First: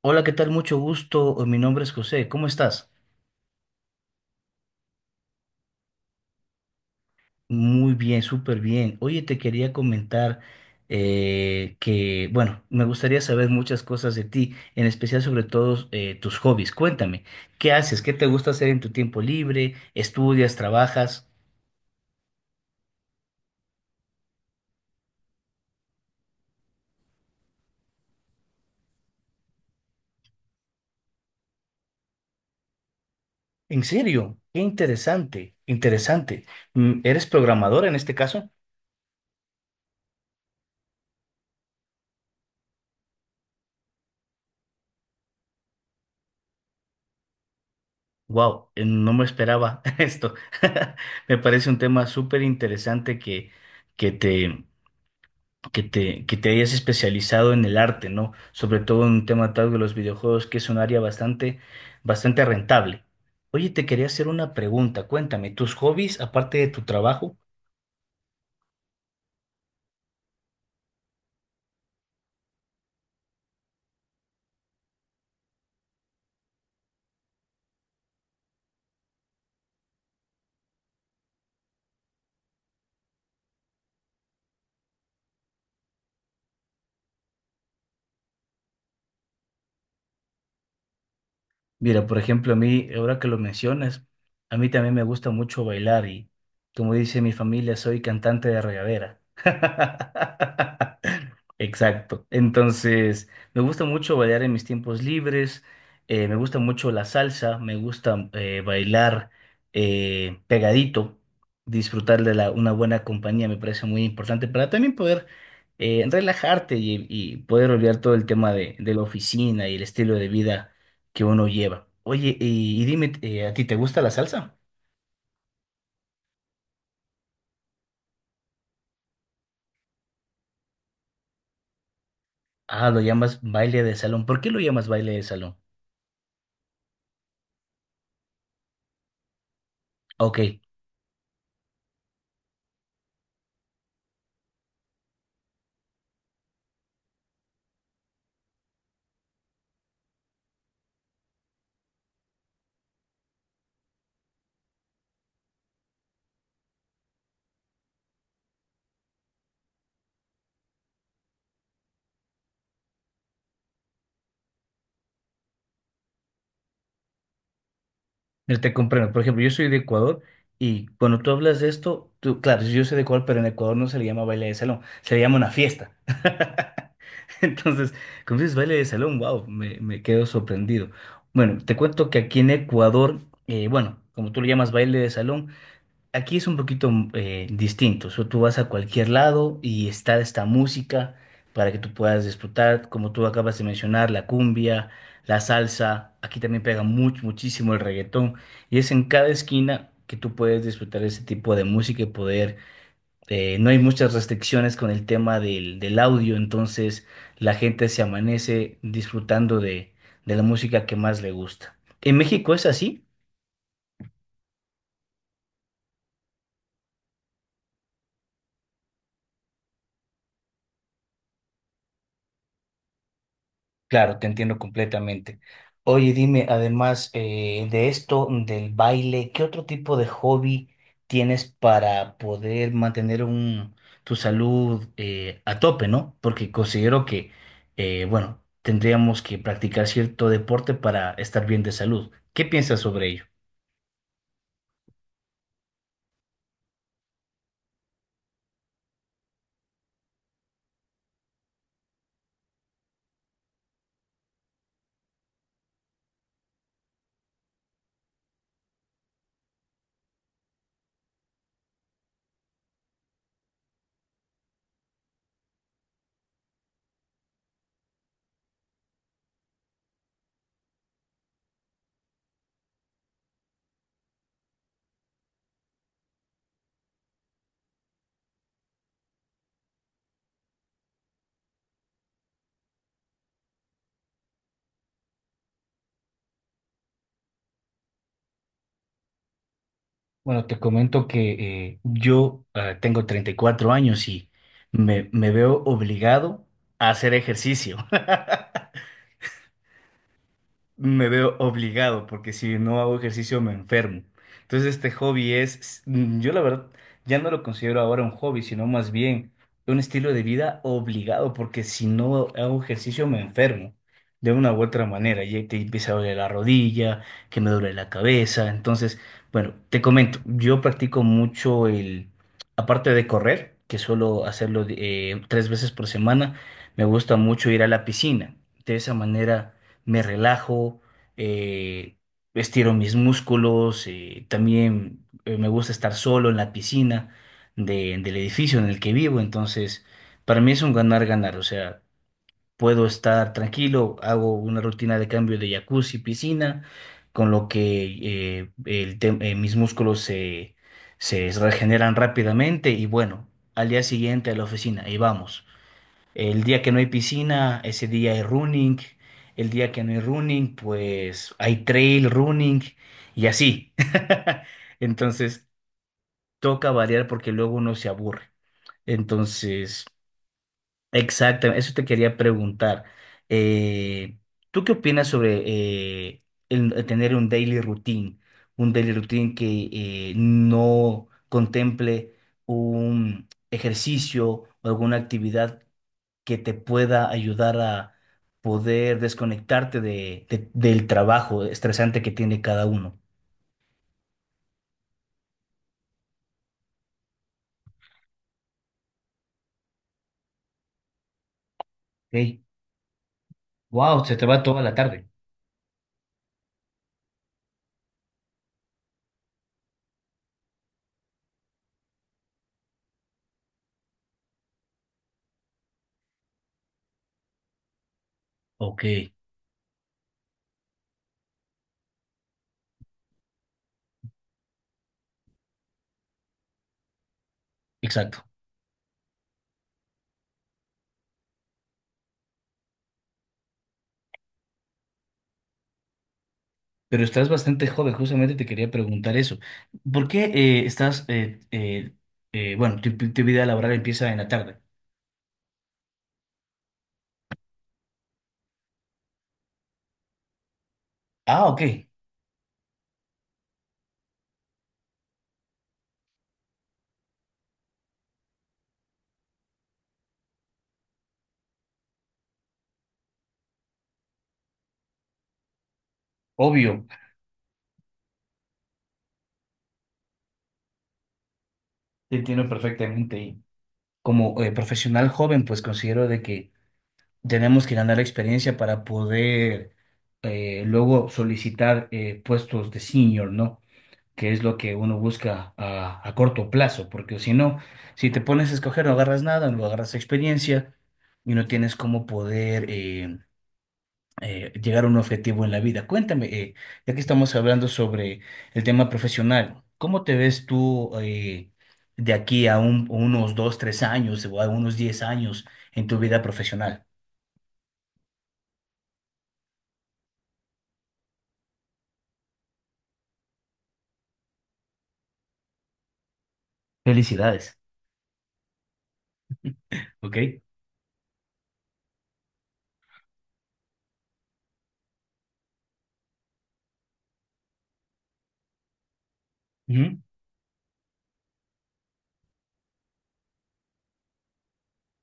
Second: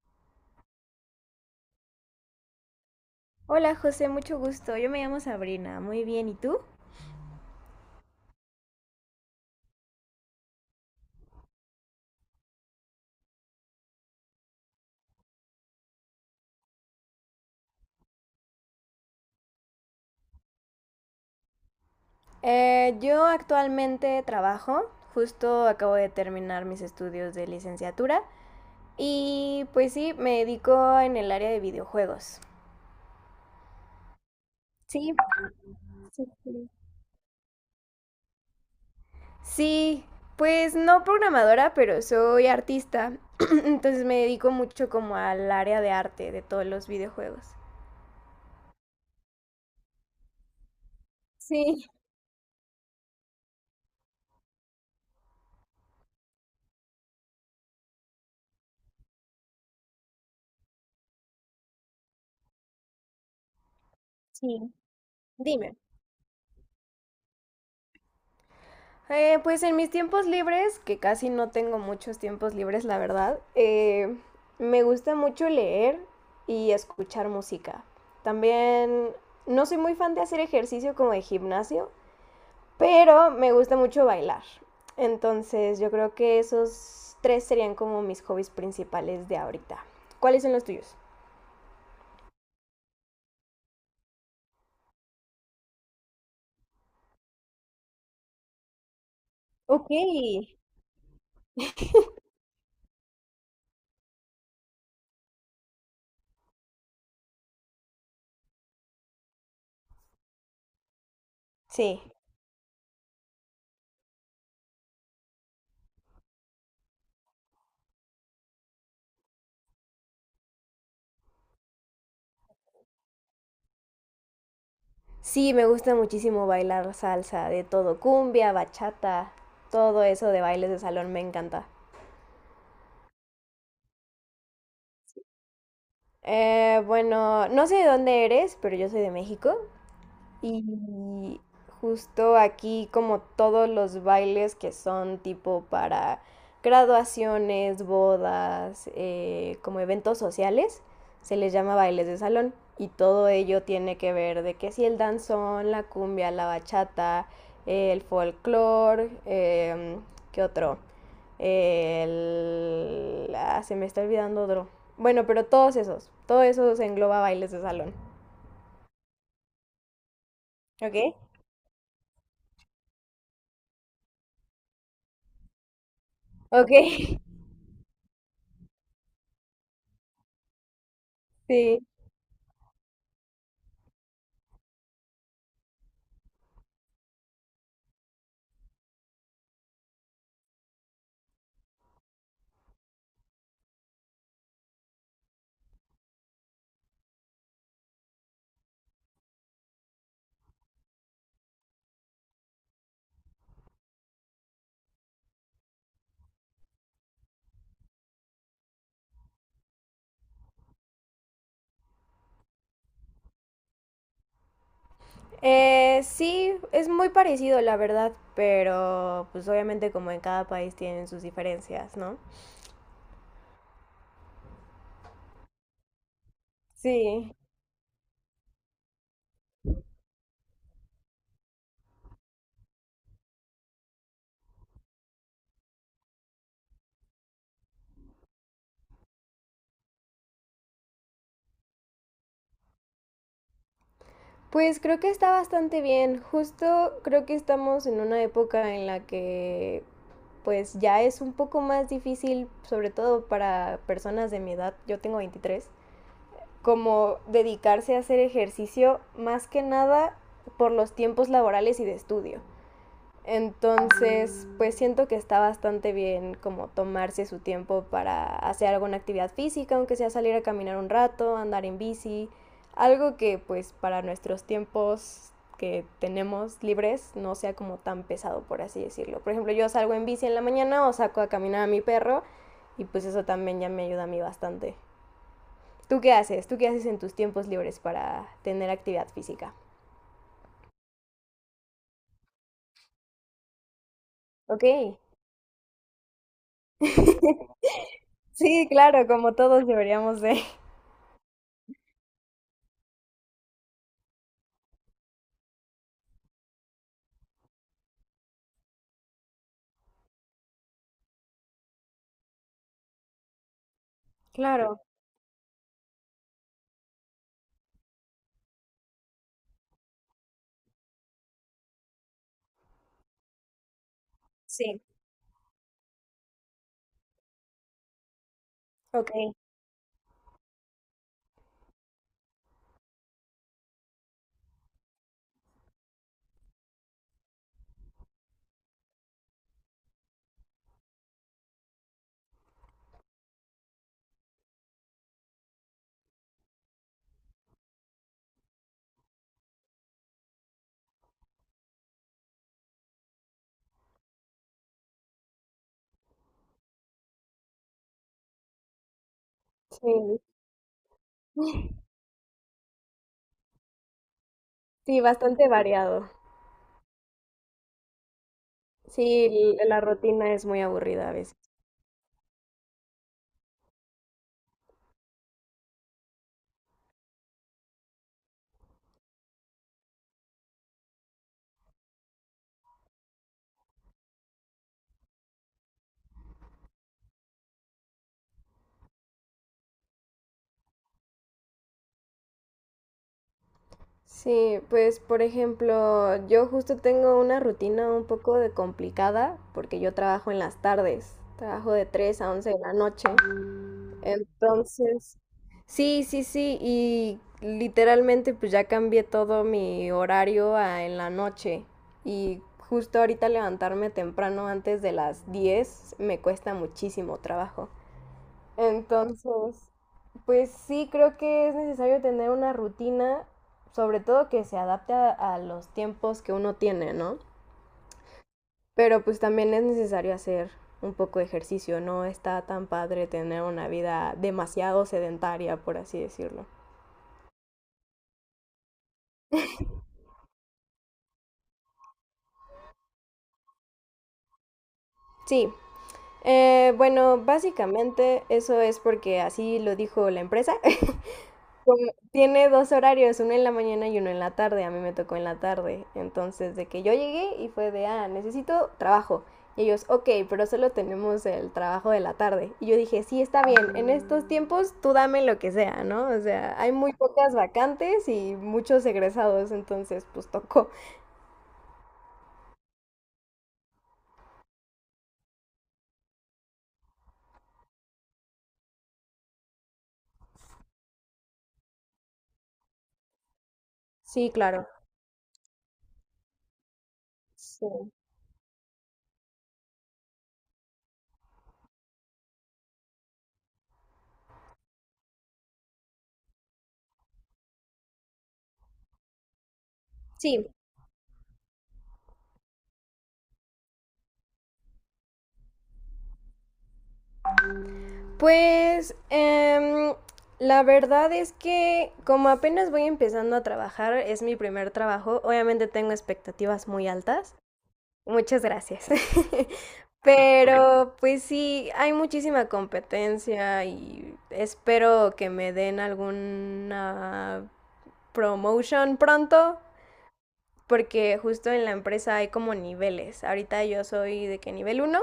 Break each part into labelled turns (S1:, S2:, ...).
S1: Hola, ¿qué tal? Mucho gusto. Mi nombre es José. ¿Cómo estás?
S2: Hola José, mucho gusto. Yo me llamo Sabrina. Muy bien, ¿y tú?
S1: Muy bien, súper bien. Oye, te quería comentar que, bueno, me gustaría saber muchas cosas de ti, en especial sobre todo tus hobbies. Cuéntame, ¿qué haces? ¿Qué te gusta hacer en tu tiempo libre? ¿Estudias? ¿Trabajas?
S2: Yo actualmente trabajo, justo acabo de terminar mis estudios de licenciatura y pues sí, me dedico en el área de videojuegos.
S1: En serio, qué
S2: Sí,
S1: interesante,
S2: sí,
S1: interesante.
S2: sí.
S1: ¿Eres programadora en este caso?
S2: Sí, pues no programadora, pero soy artista, entonces me dedico mucho como al área de arte de todos los videojuegos.
S1: Wow, no me esperaba esto. Me parece un
S2: Sí.
S1: tema súper interesante que, que te que te hayas especializado en el arte, ¿no? Sobre todo en un tema tal de los videojuegos, que es un área bastante rentable. Oye, te quería hacer una pregunta. Cuéntame, ¿tus hobbies, aparte de tu trabajo?
S2: Pues en mis tiempos libres, que casi no tengo muchos tiempos libres, la verdad, me gusta mucho leer y escuchar música. También no soy muy fan de hacer ejercicio como de gimnasio, pero me gusta mucho bailar. Entonces yo creo que esos tres serían como mis hobbies principales de ahorita. ¿Cuáles son los tuyos?
S1: Mira, por ejemplo, a mí, ahora que lo mencionas, a mí también me gusta mucho bailar y, como dice mi familia, soy cantante de regadera.
S2: Ok.
S1: Exacto. Entonces, me gusta mucho bailar en mis tiempos libres, me gusta mucho la salsa, me gusta bailar pegadito,
S2: Sí.
S1: disfrutar de una buena compañía. Me parece muy importante para también poder relajarte y poder olvidar todo el tema de la oficina y el estilo de vida que uno lleva. Oye, y dime, ¿a ti te gusta la salsa?
S2: Sí, me gusta muchísimo bailar salsa, de todo, cumbia, bachata, todo eso de bailes de salón me encanta.
S1: Ah, lo llamas baile de salón. ¿Por qué lo llamas baile de salón?
S2: Bueno, no sé de dónde eres, pero yo soy de México.
S1: Ok,
S2: Y justo aquí como todos los bailes que son tipo para graduaciones, bodas, como eventos sociales, se les llama bailes de salón. Y todo ello tiene que ver de que si el danzón, la cumbia, la bachata, el folclore, ¿qué otro? El... ah, se me está olvidando otro. Bueno, pero todos esos engloba bailes de salón.
S1: mira, te comprendo. Por ejemplo, yo soy de Ecuador y
S2: ¿Ok?
S1: cuando tú hablas de esto, tú, claro, yo soy de Ecuador, pero en Ecuador no se le llama baile de salón, se le llama una fiesta.
S2: Ok.
S1: Entonces, cuando dices baile de salón, wow, me quedo sorprendido. Bueno, te
S2: Sí.
S1: cuento que aquí en Ecuador, bueno, como tú lo llamas baile de salón, aquí es un poquito distinto. O sea, tú vas a cualquier lado y está esta música para que tú puedas disfrutar, como tú acabas de mencionar, la cumbia, la salsa. Aquí también pega mucho, muchísimo el reggaetón. Y es en cada esquina que tú puedes disfrutar ese tipo de música y poder. No hay muchas restricciones con el tema del audio, entonces la gente se amanece disfrutando de la música que más le gusta. ¿En México es así?
S2: Sí, es muy parecido, la verdad, pero pues obviamente como en cada país tienen sus diferencias, ¿no?
S1: Claro, te entiendo completamente. Oye, dime, además
S2: Sí.
S1: de esto, del baile, ¿qué otro tipo de hobby tienes para poder mantener tu salud a tope, ¿no? Porque considero que, bueno, tendríamos que practicar cierto deporte para estar bien de salud. ¿Qué piensas sobre ello?
S2: Pues creo que está bastante bien. Justo creo que estamos en una época en la que pues ya es un poco más difícil, sobre todo para personas de mi edad, yo tengo 23, como dedicarse a hacer ejercicio más que nada por los tiempos laborales y de estudio. Entonces, pues siento que está bastante bien como tomarse su tiempo para hacer alguna actividad física, aunque sea salir a caminar un rato, andar en bici, algo que pues para nuestros tiempos que tenemos libres no sea como tan pesado, por así decirlo. Por ejemplo, yo salgo en bici en la mañana o saco a caminar a mi perro y pues eso también ya me ayuda a mí bastante. ¿Tú qué haces? ¿Tú qué haces en tus tiempos libres para tener actividad física?
S1: Bueno, te comento que yo tengo 34 años y
S2: Ok.
S1: me veo obligado a hacer ejercicio.
S2: Sí, claro, como todos deberíamos de.
S1: Me veo obligado porque si no hago ejercicio me enfermo. Entonces este hobby es, yo la verdad ya no lo considero ahora un hobby, sino más bien un estilo de vida obligado porque si no hago ejercicio me enfermo de una u
S2: Claro,
S1: otra manera y te empieza a doler la rodilla, que me duele la cabeza. Entonces, bueno, te comento, yo practico mucho aparte de correr, que suelo hacerlo
S2: sí.
S1: 3 veces por semana, me gusta mucho ir a la piscina. De esa
S2: Ok,
S1: manera me relajo, eh, estiro mis músculos, también me gusta estar solo en la piscina del edificio en el que vivo, entonces para mí es un ganar-ganar, o sea, puedo estar tranquilo, hago una rutina de cambio de jacuzzi, piscina, con lo que mis músculos se regeneran rápidamente y bueno, al día siguiente a la oficina y vamos. El día que no hay piscina, ese día hay running. El día que no hay
S2: sí,
S1: running, pues hay trail running y así.
S2: sí,
S1: Entonces,
S2: bastante variado.
S1: toca variar porque luego uno se aburre.
S2: Sí, la
S1: Entonces,
S2: rutina es muy aburrida a veces.
S1: exactamente, eso te quería preguntar. Eh, ¿Tú qué opinas sobre eh, el tener un daily routine? Un daily routine que no contemple un ejercicio o alguna actividad que te pueda ayudar a poder desconectarte del trabajo estresante que tiene cada uno.
S2: Sí, pues por ejemplo, yo justo tengo una rutina un poco de complicada porque yo trabajo en las tardes, trabajo de 3 a
S1: ¿Ok?
S2: 11 de la noche.
S1: Wow, se te va toda la tarde.
S2: Entonces, sí, sí, sí, y literalmente pues ya cambié todo mi horario a en la noche y justo ahorita levantarme temprano antes de las 10 me cuesta muchísimo trabajo.
S1: Ok,
S2: Entonces, pues sí, creo que es necesario tener una rutina, sobre todo que se adapte a los tiempos que uno tiene, ¿no?
S1: exacto.
S2: Pero pues también es necesario hacer un poco de ejercicio, no está tan padre tener una vida demasiado sedentaria, por así decirlo.
S1: Pero estás bastante joven, justamente te quería preguntar eso. ¿Por qué bueno, tu vida laboral empieza en la tarde?
S2: Sí, bueno, básicamente eso es porque así lo dijo la empresa.
S1: Ah, ok,
S2: Tiene dos horarios, uno en la mañana y uno en la tarde. A mí me tocó en la tarde. Entonces, de que yo llegué y fue de, ah, necesito trabajo. Y ellos, ok, pero solo tenemos el trabajo de la tarde. Y yo dije, sí, está bien, en estos tiempos tú dame lo que sea, ¿no? O sea, hay
S1: obvio,
S2: muy pocas vacantes y muchos egresados, entonces pues tocó.
S1: te entiendo perfectamente. Y como profesional joven, pues considero de que tenemos que ganar experiencia para poder luego solicitar puestos de senior, ¿no?
S2: Sí,
S1: Que es lo
S2: claro.
S1: que uno busca a corto plazo, porque si no,
S2: Sí.
S1: si te pones a escoger, no agarras nada, no agarras experiencia y no tienes cómo poder llegar a un objetivo en la vida. Cuéntame, ya que estamos hablando sobre el tema profesional, ¿cómo te ves
S2: Sí.
S1: tú de aquí a unos 2, 3 años o a unos 10 años en tu vida profesional?
S2: Pues em, la verdad es que como apenas voy empezando a trabajar, es mi primer trabajo, obviamente tengo expectativas muy altas.
S1: Felicidades.
S2: Muchas gracias.
S1: Ok.
S2: Pero pues sí, hay muchísima competencia y espero que me den alguna promotion pronto,
S1: Ujú.
S2: porque justo en la empresa hay como niveles. Ahorita yo soy de que nivel uno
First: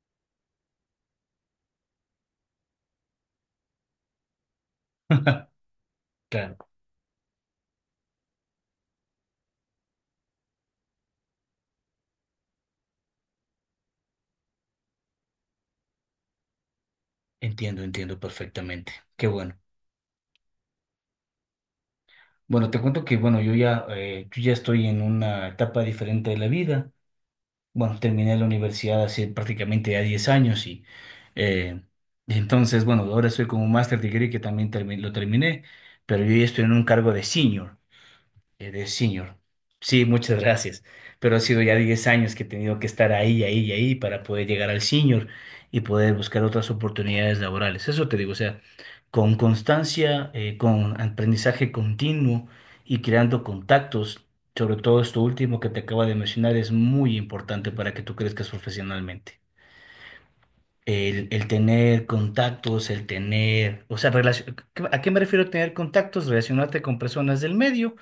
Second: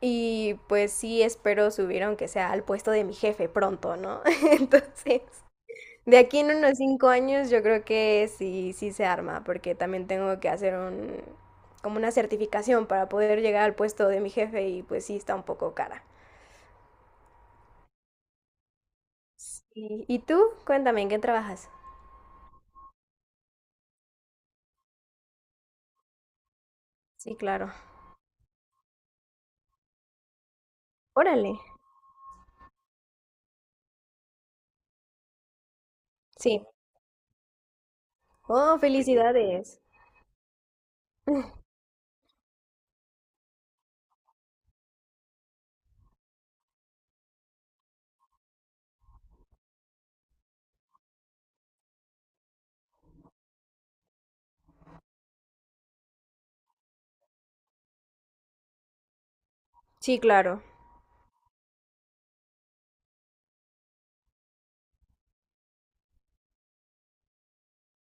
S2: y pues sí, espero subir aunque sea al puesto de mi jefe pronto, ¿no? Entonces, de aquí
S1: Claro,
S2: en unos 5 años yo creo que sí, sí se arma, porque también tengo que hacer un, como una certificación para poder llegar al puesto de mi jefe y pues sí está un poco cara.
S1: entiendo, entiendo perfectamente. Qué bueno.
S2: ¿Y tú? Cuéntame, ¿en qué trabajas?
S1: Bueno, te cuento que, bueno, yo ya, yo ya estoy en una etapa diferente de la vida.
S2: Sí, claro.
S1: Bueno, terminé la universidad hace prácticamente ya 10 años y
S2: Órale.
S1: eh, entonces, bueno, ahora estoy con un master degree que también lo terminé, pero yo ya
S2: Sí.
S1: estoy en un cargo de senior. eh,
S2: Oh,
S1: de senior.
S2: felicidades.
S1: Sí, muchas gracias. Pero ha sido ya 10 años que he tenido que estar ahí, ahí y ahí para poder llegar al senior y poder buscar otras oportunidades laborales. Eso te digo, o sea, con constancia, con aprendizaje continuo y creando contactos, sobre todo esto último que te acabo de mencionar, es muy importante para que tú crezcas profesionalmente.
S2: Sí, claro.
S1: El tener contactos, el tener, o sea, ¿a qué me refiero tener contactos? Relacionarte con personas del medio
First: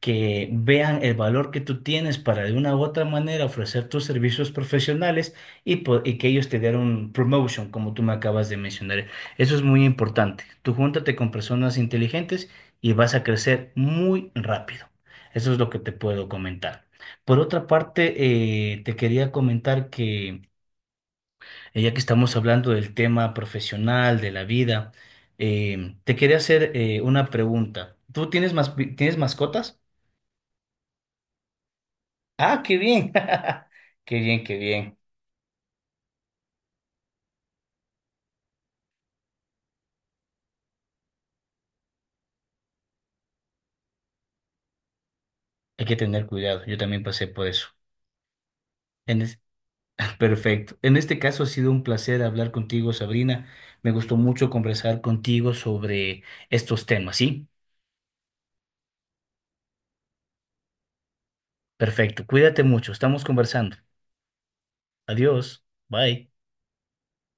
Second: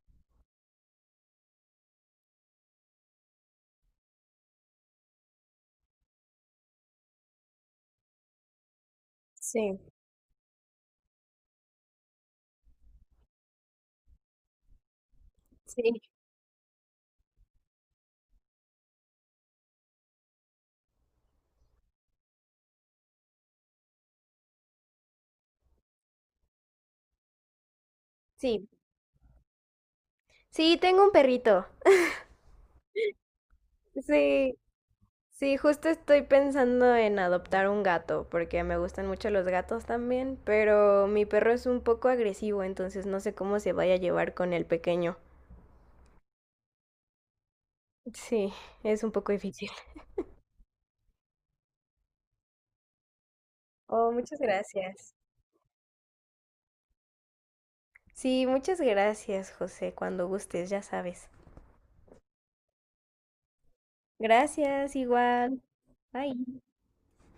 S1: que vean el valor que tú tienes para de una u otra manera ofrecer tus servicios profesionales y que ellos te den un promotion, como tú me acabas de mencionar. Eso es
S2: Sí,
S1: muy importante. Tú júntate con personas inteligentes y vas a crecer muy rápido. Eso es lo que te
S2: sí,
S1: puedo comentar. Por otra parte, te quería comentar que ya que estamos hablando del tema profesional, de la vida, te quería hacer una pregunta. ¿Tú tienes
S2: sí.
S1: tienes mascotas?
S2: Sí, tengo un perrito.
S1: Ah, qué bien. Qué bien, qué
S2: Sí.
S1: bien.
S2: Sí, justo estoy pensando en adoptar un gato, porque me gustan mucho los gatos también, pero mi perro es un poco agresivo, entonces no sé cómo se vaya a llevar con el pequeño.
S1: Hay que tener cuidado. Yo también pasé por eso.
S2: Sí, es un
S1: En
S2: poco
S1: es-
S2: difícil.
S1: Perfecto. En este caso ha sido un placer hablar contigo, Sabrina. Me
S2: Oh,
S1: gustó
S2: muchas
S1: mucho conversar
S2: gracias.
S1: contigo sobre estos temas, ¿sí?
S2: Sí, muchas gracias, José, cuando gustes, ya sabes.
S1: Perfecto. Cuídate mucho. Estamos conversando.
S2: Gracias, igual.
S1: Adiós. Bye.
S2: Bye.